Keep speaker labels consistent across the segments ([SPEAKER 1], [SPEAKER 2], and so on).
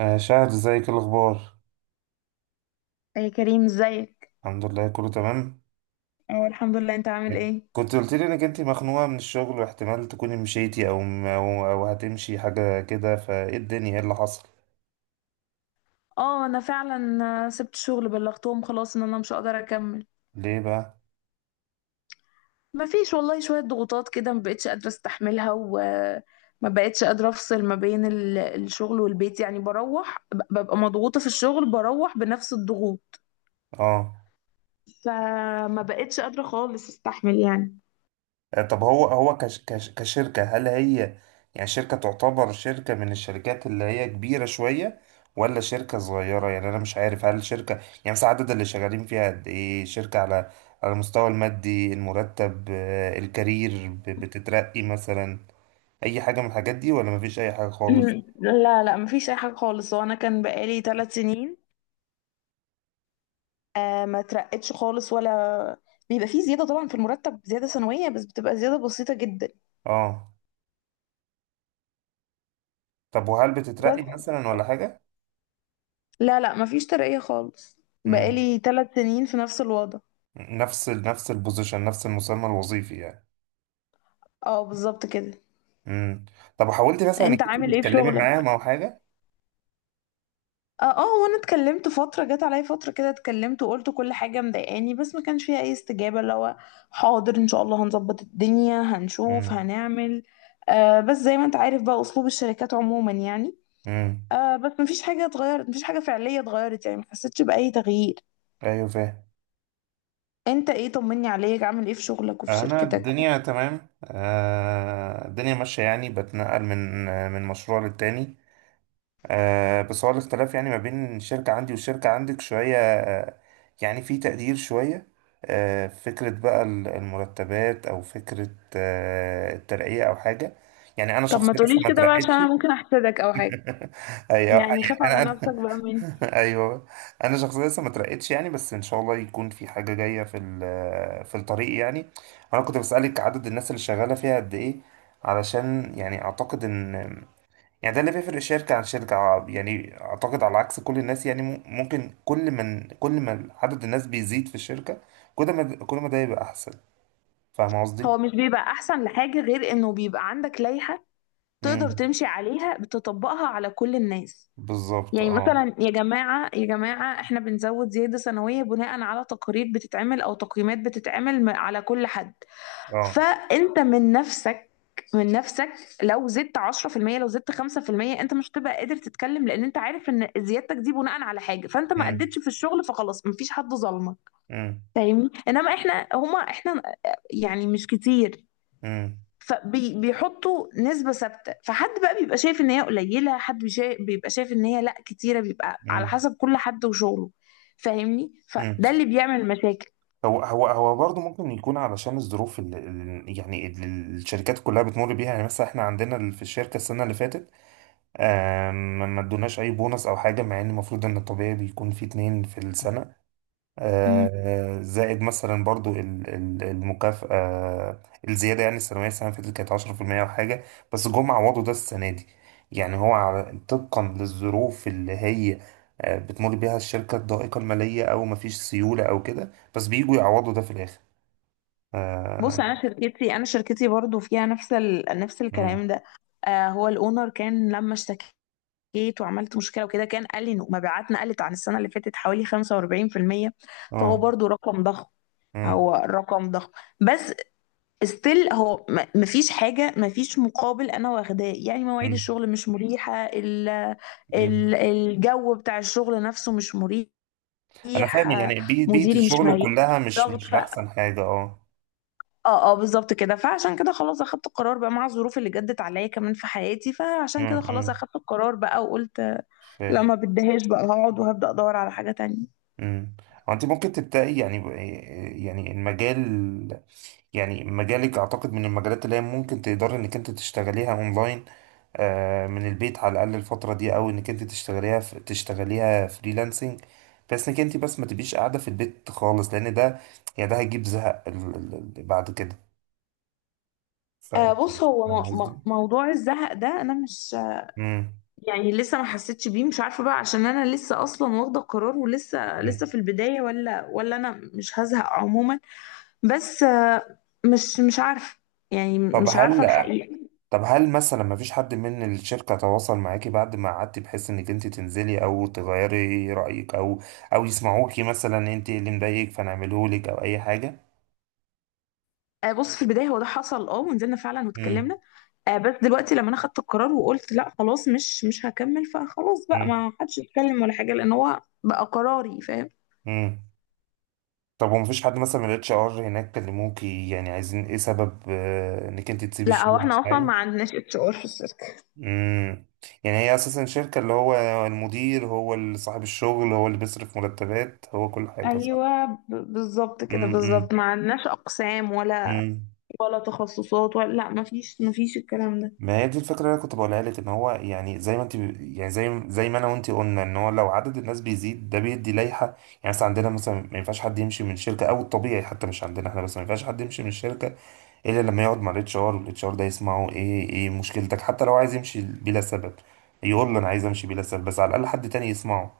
[SPEAKER 1] آه، شاهد ازيك، إيه الاخبار؟
[SPEAKER 2] يا كريم، ازيك؟
[SPEAKER 1] الحمد لله، كله تمام.
[SPEAKER 2] اه، الحمد لله. انت عامل ايه؟
[SPEAKER 1] كنت قلت لي انك انت مخنوقه من الشغل واحتمال تكوني مشيتي أو هتمشي حاجه كده، فايه الدنيا، ايه اللي حصل؟
[SPEAKER 2] اه، انا فعلا سبت شغل، بلغتهم خلاص ان انا مش هقدر اكمل.
[SPEAKER 1] ليه بقى؟
[SPEAKER 2] ما فيش والله، شوية ضغوطات كده ما بقتش قادرة استحملها، وما بقتش قادرة افصل ما بين الشغل والبيت. يعني بروح، ببقى مضغوطة في الشغل، بروح بنفس الضغوط.
[SPEAKER 1] اه.
[SPEAKER 2] فما بقتش قادرة خالص استحمل يعني.
[SPEAKER 1] طب هو هو كش كش كشركه، هل هي يعني شركه، تعتبر شركه من الشركات اللي هي كبيره شويه، ولا شركه صغيره؟ يعني انا مش عارف، هل شركه يعني مثلا عدد اللي شغالين فيها قد ايه، شركه على المستوى المادي، المرتب، الكارير بتترقي مثلا، اي حاجه من الحاجات دي ولا مفيش اي حاجه خالص؟
[SPEAKER 2] لا لا، ما فيش اي حاجة خالص، وانا كان بقالي 3 سنين. آه، ما ترقتش خالص ولا. بيبقى فيه زيادة طبعا في المرتب، زيادة سنوية بس بتبقى زيادة بسيطة جدا.
[SPEAKER 1] اه. طب وهل
[SPEAKER 2] بس
[SPEAKER 1] بتترقي مثلا ولا حاجه؟
[SPEAKER 2] لا لا، ما فيش ترقية خالص.
[SPEAKER 1] امم.
[SPEAKER 2] بقالي 3 سنين في نفس الوضع.
[SPEAKER 1] نفس البوزيشن، نفس المسمى الوظيفي يعني.
[SPEAKER 2] اه، بالظبط كده.
[SPEAKER 1] امم. طب وحاولتي مثلا انك
[SPEAKER 2] انت
[SPEAKER 1] انت
[SPEAKER 2] عامل ايه في
[SPEAKER 1] تتكلمي
[SPEAKER 2] شغلك؟
[SPEAKER 1] معاهم او حاجه؟
[SPEAKER 2] اه اه، وانا اتكلمت. فترة جت عليا فترة كده، اتكلمت وقلت كل حاجة مضايقاني، بس ما كانش فيها اي استجابة، اللي هو حاضر ان شاء الله هنظبط الدنيا، هنشوف،
[SPEAKER 1] امم.
[SPEAKER 2] هنعمل. آه، بس زي ما انت عارف بقى اسلوب الشركات عموما يعني.
[SPEAKER 1] امم.
[SPEAKER 2] آه، بس مفيش حاجة اتغيرت، مفيش حاجة فعلية اتغيرت يعني، محسيتش بأي تغيير.
[SPEAKER 1] ايوه، فاهم.
[SPEAKER 2] انت ايه؟ طمني عليك، عامل ايه في شغلك وفي
[SPEAKER 1] انا
[SPEAKER 2] شركتك؟
[SPEAKER 1] الدنيا تمام، الدنيا ماشيه يعني، بتنقل من مشروع للتاني. بس هو الاختلاف يعني ما بين الشركة عندي والشركة عندك شوية، يعني في تقدير شوية، فكرة بقى المرتبات، أو فكرة الترقية أو حاجة. يعني أنا
[SPEAKER 2] طب ما
[SPEAKER 1] شخصيا لسه
[SPEAKER 2] تقوليش
[SPEAKER 1] ما
[SPEAKER 2] كده بقى عشان
[SPEAKER 1] اترقيتش.
[SPEAKER 2] انا ممكن احسدك او حاجة.
[SPEAKER 1] أيوه يعني.
[SPEAKER 2] يعني خاف
[SPEAKER 1] أنا
[SPEAKER 2] على نفسك
[SPEAKER 1] أنا
[SPEAKER 2] بقى مني.
[SPEAKER 1] أيوه. أنا شخصيا لسه ما اترقيتش يعني، بس إن شاء الله يكون في حاجة جاية في الطريق يعني. أنا كنت بسألك عدد الناس اللي شغالة فيها قد إيه، علشان يعني أعتقد إن يعني ده اللي بيفرق شركة عن شركة، يعني أعتقد على عكس كل الناس، يعني ممكن، كل ما عدد الناس بيزيد في الشركة، كل ما ده يبقى أحسن. فاهم قصدي؟
[SPEAKER 2] هو مش بيبقى احسن لحاجة غير انه بيبقى عندك لائحة تقدر
[SPEAKER 1] امم.
[SPEAKER 2] تمشي عليها، بتطبقها على كل الناس.
[SPEAKER 1] بالظبط،
[SPEAKER 2] يعني
[SPEAKER 1] اه.
[SPEAKER 2] مثلا يا جماعة يا جماعة، احنا بنزود زيادة سنوية بناء على تقارير بتتعمل، او تقييمات بتتعمل على كل حد.
[SPEAKER 1] اه.
[SPEAKER 2] فانت من نفسك من نفسك، لو زدت 10%، لو زدت 5%، انت مش هتبقى قادر تتكلم، لان انت عارف ان زيادتك دي بناء على حاجه، فانت ما
[SPEAKER 1] امم.
[SPEAKER 2] اديتش في الشغل، فخلاص مفيش حد ظلمك.
[SPEAKER 1] امم.
[SPEAKER 2] فاهمني؟ انما احنا هما احنا، يعني مش كتير.
[SPEAKER 1] امم.
[SPEAKER 2] فبيحطوا نسبه ثابته، فحد بقى بيبقى شايف ان هي قليله، حد بيبقى شايف ان هي لا كتيره. بيبقى على
[SPEAKER 1] امم.
[SPEAKER 2] حسب كل حد وشغله، فاهمني؟
[SPEAKER 1] امم.
[SPEAKER 2] فده اللي بيعمل مشاكل.
[SPEAKER 1] هو برضه ممكن يكون علشان الظروف يعني اللي الشركات كلها بتمر بيها، يعني مثلا احنا عندنا في الشركة السنة اللي فاتت، ما ادوناش أي بونص أو حاجة، مع إن المفروض إن الطبيعي بيكون في 2 في السنة، زائد مثلا برضو المكافأة، الزيادة يعني السنوية، السنة اللي فاتت كانت 10% وحاجة، بس جم عوضوا ده السنة دي. يعني هو طبقا للظروف اللي هي بتمر بيها الشركة، الضائقة المالية أو مفيش سيولة أو كده، بس بيجوا يعوضوا ده في الآخر.
[SPEAKER 2] بص،
[SPEAKER 1] آه.
[SPEAKER 2] انا شركتي برضو فيها نفس
[SPEAKER 1] مم.
[SPEAKER 2] الكلام ده. آه، هو الاونر كان لما اشتكيت وعملت مشكله وكده، كان قال لي انه مبيعاتنا قلت عن السنه اللي فاتت حوالي 45%. فهو
[SPEAKER 1] آه.
[SPEAKER 2] برضو رقم ضخم،
[SPEAKER 1] مم.
[SPEAKER 2] هو رقم ضخم. بس ستيل هو، مفيش حاجه، مفيش مقابل انا واخداه. يعني مواعيد
[SPEAKER 1] مم.
[SPEAKER 2] الشغل مش مريحه،
[SPEAKER 1] مم.
[SPEAKER 2] الجو بتاع الشغل نفسه مش مريح.
[SPEAKER 1] أنا فاهم
[SPEAKER 2] آه،
[SPEAKER 1] يعني، بيئة
[SPEAKER 2] مديري مش
[SPEAKER 1] الشغل
[SPEAKER 2] مريح،
[SPEAKER 1] كلها
[SPEAKER 2] ضغط.
[SPEAKER 1] مش أحسن حاجة، أه.
[SPEAKER 2] اه اه، بالظبط كده. فعشان كده خلاص اخدت القرار بقى، مع الظروف اللي جدت عليا كمان في حياتي. فعشان
[SPEAKER 1] مم.
[SPEAKER 2] كده خلاص
[SPEAKER 1] مم.
[SPEAKER 2] اخدت القرار بقى وقلت لا،
[SPEAKER 1] فاهم.
[SPEAKER 2] ما بديهاش بقى، هقعد وهبدأ ادور على حاجة تانية.
[SPEAKER 1] امم. انت ممكن تبداي يعني، يعني المجال، يعني مجالك اعتقد من المجالات اللي هي ممكن تقدري انك انت تشتغليها اونلاين، من البيت على الاقل الفتره دي، او انك انت تشتغليها تشتغليها فريلانسنج، بس انك انت بس ما تبقيش قاعده في البيت خالص، لان ده يعني ده هيجيب زهق بعد كده، ف.
[SPEAKER 2] آه، بص، هو
[SPEAKER 1] فاهم
[SPEAKER 2] م م
[SPEAKER 1] قصدي.
[SPEAKER 2] موضوع الزهق ده انا مش،
[SPEAKER 1] امم.
[SPEAKER 2] يعني لسه ما حسيتش بيه. مش عارفة بقى، عشان انا لسه اصلا واخدة القرار، ولسه
[SPEAKER 1] أمم.
[SPEAKER 2] لسه في البداية، ولا انا مش هزهق عموما. بس آه، مش عارفة، يعني
[SPEAKER 1] طب
[SPEAKER 2] مش عارفة
[SPEAKER 1] هل
[SPEAKER 2] الحقيقة.
[SPEAKER 1] طب هل مثلا ما فيش حد من الشركة تواصل معاكي بعد ما قعدتي، بحيث انك انت تنزلي او تغيري رأيك، او او يسمعوكي مثلا انت إيه اللي مضايقك فنعمله لك او اي حاجة؟
[SPEAKER 2] آه، بص، في البداية هو ده حصل، ونزلنا فعلا
[SPEAKER 1] امم.
[SPEAKER 2] واتكلمنا. آه، بس دلوقتي لما انا خدت القرار وقلت لا خلاص، مش هكمل، فخلاص بقى
[SPEAKER 1] امم.
[SPEAKER 2] ما حدش يتكلم ولا حاجه، لان هو بقى قراري، فاهم؟
[SPEAKER 1] امم. طب وما فيش حد مثلا من الاتش ار هناك كلموكي، يعني عايزين ايه سبب انك انت تسيبي
[SPEAKER 2] لا، هو
[SPEAKER 1] الشغل
[SPEAKER 2] احنا اصلا ما
[SPEAKER 1] معايا؟
[SPEAKER 2] عندناش اتش ار في الشركه.
[SPEAKER 1] امم. يعني هي اساسا شركة، اللي هو المدير هو اللي صاحب الشغل، هو اللي بيصرف مرتبات، هو كل حاجة، صح؟
[SPEAKER 2] ايوه، بالظبط كده،
[SPEAKER 1] امم.
[SPEAKER 2] بالظبط ما عندناش اقسام ولا
[SPEAKER 1] امم.
[SPEAKER 2] ولا تخصصات ولا، لا، ما فيش، ما فيش الكلام ده.
[SPEAKER 1] ما هي دي الفكرة اللي أنا كنت بقولها لك، إن هو يعني زي ما أنت، يعني زي ما أنا وأنت قلنا، إن هو لو عدد الناس بيزيد، ده بيدي لائحة يعني. مثلا عندنا، مثلا ما ينفعش حد يمشي من شركة، أو الطبيعي حتى مش عندنا إحنا بس، ما ينفعش حد يمشي من الشركة إلا لما يقعد مع الاتش ار، والاتش ار ده يسمعه إيه إيه مشكلتك، حتى لو عايز يمشي بلا سبب يقول له أنا عايز أمشي بلا سبب، بس على الأقل حد تاني يسمعه،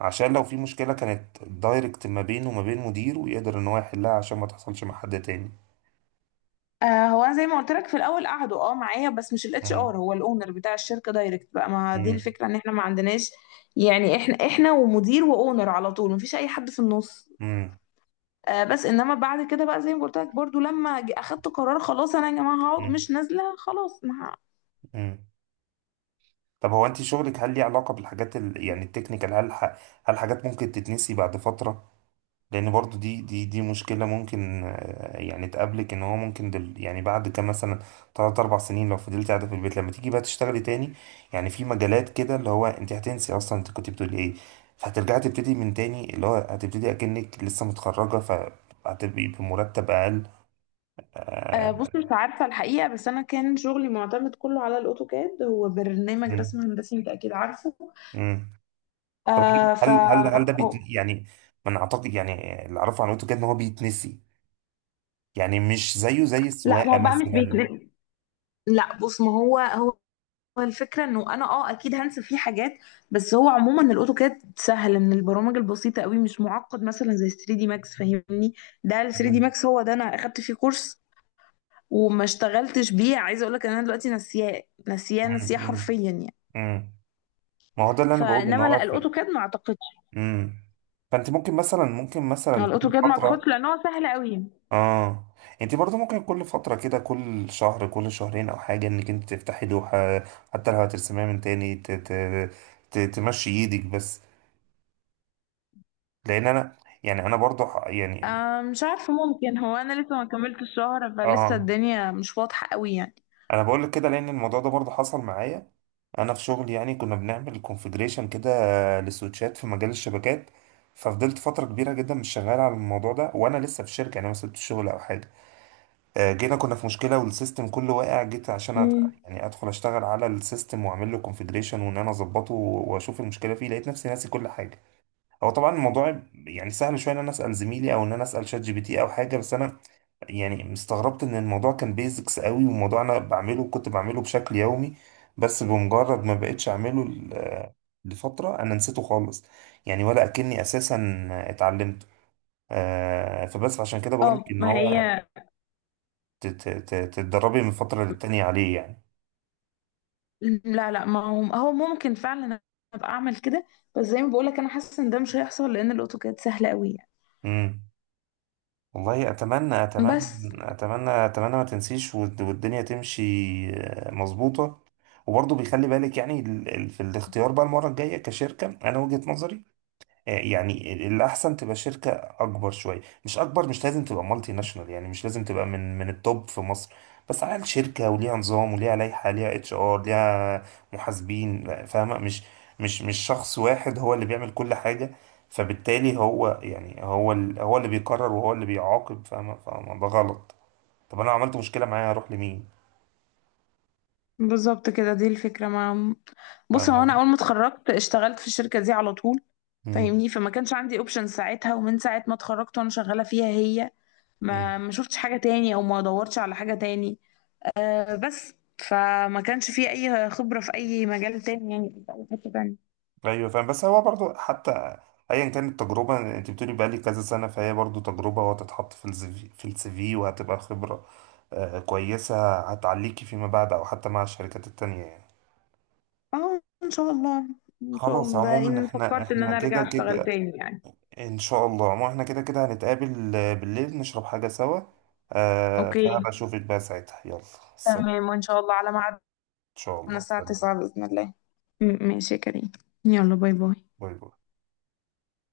[SPEAKER 1] عشان لو في مشكلة كانت دايركت ما بينه وما بين مديره، ويقدر إن هو يحلها عشان ما تحصلش مع حد تاني.
[SPEAKER 2] آه، هو أنا زي ما قلت لك في الاول قعدوا، معايا، بس مش الاتش
[SPEAKER 1] مم.
[SPEAKER 2] ار، هو الاونر بتاع الشركه دايركت. بقى ما دي
[SPEAKER 1] مم.
[SPEAKER 2] الفكره، ان احنا ما عندناش يعني، احنا ومدير واونر على طول، ما فيش اي حد في النص.
[SPEAKER 1] مم.
[SPEAKER 2] آه، بس انما بعد كده بقى زي ما قلت لك برضو، لما اخدت قرار خلاص انا، يا جماعه هقعد،
[SPEAKER 1] مم.
[SPEAKER 2] مش نازله خلاص، ما ه-
[SPEAKER 1] مم. طب هو، انت شغلك هل ليه علاقة بالحاجات، يعني التكنيكال، هل هل حاجات ممكن تتنسي بعد فترة؟ لان برضو دي مشكلة ممكن يعني تقابلك، ان هو ممكن، يعني بعد كام مثلا تلات اربع سنين لو فضلت قاعدة في البيت، لما تيجي بقى تشتغلي تاني، يعني في مجالات كده اللي هو انت هتنسي اصلا انت كنت بتقولي ايه، فهترجعي تبتدي من تاني، اللي هو هتبتدي اكنك لسه متخرجة، فهتبقي بمرتب اقل،
[SPEAKER 2] آه، بص،
[SPEAKER 1] آه،
[SPEAKER 2] مش عارفه الحقيقه، بس انا كان شغلي معتمد كله على الاوتوكاد، هو برنامج
[SPEAKER 1] مم.
[SPEAKER 2] رسم هندسي انت اكيد عارفه.
[SPEAKER 1] مم. طب
[SPEAKER 2] آه،
[SPEAKER 1] هل هل هل ده
[SPEAKER 2] هو-
[SPEAKER 1] بيت يعني، من اعتقد يعني اللي اعرفه عن الاوتوكاد ان هو بيتنسي، يعني مش زيه زي
[SPEAKER 2] لا، ما
[SPEAKER 1] السواقه
[SPEAKER 2] هو بقى مش
[SPEAKER 1] مثلا.
[SPEAKER 2] بيتنقل. لا، بص، ما هو، هو الفكره انه انا، اكيد هنسى فيه حاجات. بس هو عموما الاوتوكاد سهل، من البرامج البسيطه قوي، مش معقد مثلا زي 3 دي ماكس، فاهمني؟ ده ال 3 دي
[SPEAKER 1] مم.
[SPEAKER 2] ماكس هو، ده انا اخدت فيه كورس وما اشتغلتش بيه. عايزه اقول لك ان انا دلوقتي نسياه نسياه
[SPEAKER 1] مم.
[SPEAKER 2] نسياه
[SPEAKER 1] مم.
[SPEAKER 2] حرفيا يعني.
[SPEAKER 1] مم. ما هو ده اللي انا بقوله، ان
[SPEAKER 2] فانما
[SPEAKER 1] هو
[SPEAKER 2] لا،
[SPEAKER 1] في.
[SPEAKER 2] الاوتوكاد ما اعتقدش.
[SPEAKER 1] مم. فانت ممكن مثلا،
[SPEAKER 2] هو
[SPEAKER 1] كل
[SPEAKER 2] الاوتوكاد ما اعتقدش،
[SPEAKER 1] فتره.
[SPEAKER 2] لان هو سهل قوي.
[SPEAKER 1] اه. انت برضو ممكن كل فتره كده، كل شهر، كل شهرين او حاجه، انك انت تفتحي لوحه، حتى لو هترسميها من تاني، تمشي ايدك بس، لان انا يعني، انا برضو يعني.
[SPEAKER 2] آه، مش عارفه، ممكن، هو انا لسه ما كملتش الشهر، فلسه
[SPEAKER 1] اه.
[SPEAKER 2] الدنيا مش واضحه قوي يعني.
[SPEAKER 1] انا بقول لك كده، لان الموضوع ده برضه حصل معايا، انا في شغل يعني كنا بنعمل كونفجريشن كده للسويتشات في مجال الشبكات، ففضلت فتره كبيره جدا مش شغال على الموضوع ده، وانا لسه في الشركه يعني، ما سبتش الشغل او حاجه، جينا كنا في مشكله، والسيستم كله واقع، جيت عشان
[SPEAKER 2] امم
[SPEAKER 1] يعني ادخل اشتغل على السيستم، واعمل له كونفجريشن، وان انا اظبطه، واشوف المشكله فيه، لقيت نفسي ناسي كل حاجه. هو طبعا الموضوع يعني سهل شويه، ان انا اسال زميلي، او ان انا اسال شات GPT او حاجه، بس انا يعني استغربت ان الموضوع كان بيزكس قوي، وموضوع انا بعمله، كنت بعمله بشكل يومي، بس بمجرد ما بقتش اعمله لفترة، انا نسيته خالص، يعني ولا اكني اساسا اتعلمته. فبس عشان كده بقول لك
[SPEAKER 2] اه.
[SPEAKER 1] ان
[SPEAKER 2] ما
[SPEAKER 1] هو
[SPEAKER 2] هي،
[SPEAKER 1] تتدربي من فترة للتانية عليه يعني.
[SPEAKER 2] لا لا، ما هو هو ممكن فعلا ابقى اعمل كده. بس زي ما بقول لك انا حاسه ان ده مش هيحصل، لان الاوتوكاد سهل قوي يعني.
[SPEAKER 1] امم. والله اتمنى اتمنى،
[SPEAKER 2] بس
[SPEAKER 1] اتمنى اتمنى ما تنسيش، والدنيا تمشي، مظبوطة. وبرضه بيخلي بالك يعني في الاختيار بقى المرة الجاية، كشركة انا وجهة نظري، يعني الأحسن تبقى شركة أكبر شوية، مش أكبر، مش لازم تبقى مالتي ناشونال، يعني مش لازم تبقى من التوب في مصر، بس على الأقل شركة وليها نظام، وليها لائحة، ليها اتش ار، ليها محاسبين، لا، فاهمة؟ مش شخص واحد هو اللي بيعمل كل حاجة، فبالتالي هو يعني، هو هو اللي بيقرر وهو اللي بيعاقب، فاهمة، فاهمة ده غلط. طب أنا لو عملت مشكلة معايا هروح لمين؟
[SPEAKER 2] بالظبط كده دي الفكره. ما بص،
[SPEAKER 1] فاهمة
[SPEAKER 2] هو انا
[SPEAKER 1] قصدي؟
[SPEAKER 2] اول ما اتخرجت اشتغلت في الشركه دي على طول. فاهمني؟ فما كانش عندي اوبشن ساعتها، ومن ساعة ما اتخرجت وانا شغالة فيها هي،
[SPEAKER 1] مم.
[SPEAKER 2] ما شفتش حاجة تاني، او ما دورتش على حاجة تاني. آه، بس فما كانش في اي خبرة في اي مجال تاني يعني، في اي حتة تانية.
[SPEAKER 1] ايوه فاهم، بس هو برضو حتى ايا كانت التجربه، انت بتقولي بقى لي كذا سنه، فهي برضو تجربه، وهتتحط في الزي في السي في، وهتبقى خبره كويسه، هتعليكي فيما بعد، او حتى مع الشركات التانية يعني.
[SPEAKER 2] اه، ان شاء الله. ان شاء
[SPEAKER 1] خلاص
[SPEAKER 2] الله ده
[SPEAKER 1] عموما
[SPEAKER 2] ان
[SPEAKER 1] احنا،
[SPEAKER 2] فكرت ان انا ارجع
[SPEAKER 1] كده
[SPEAKER 2] اشتغل
[SPEAKER 1] كده،
[SPEAKER 2] تاني يعني.
[SPEAKER 1] ان شاء الله. عموما احنا كده كده هنتقابل، بالليل نشرب حاجه سوا،
[SPEAKER 2] اوكي،
[SPEAKER 1] فهبقى اشوفك بقى ساعتها، يلا سلام.
[SPEAKER 2] تمام، وان شاء الله على ميعادنا
[SPEAKER 1] ان شاء الله،
[SPEAKER 2] الساعة
[SPEAKER 1] سلام.
[SPEAKER 2] 9 بإذن الله. ماشي يا كريم. يلا، باي باي.
[SPEAKER 1] باي باي.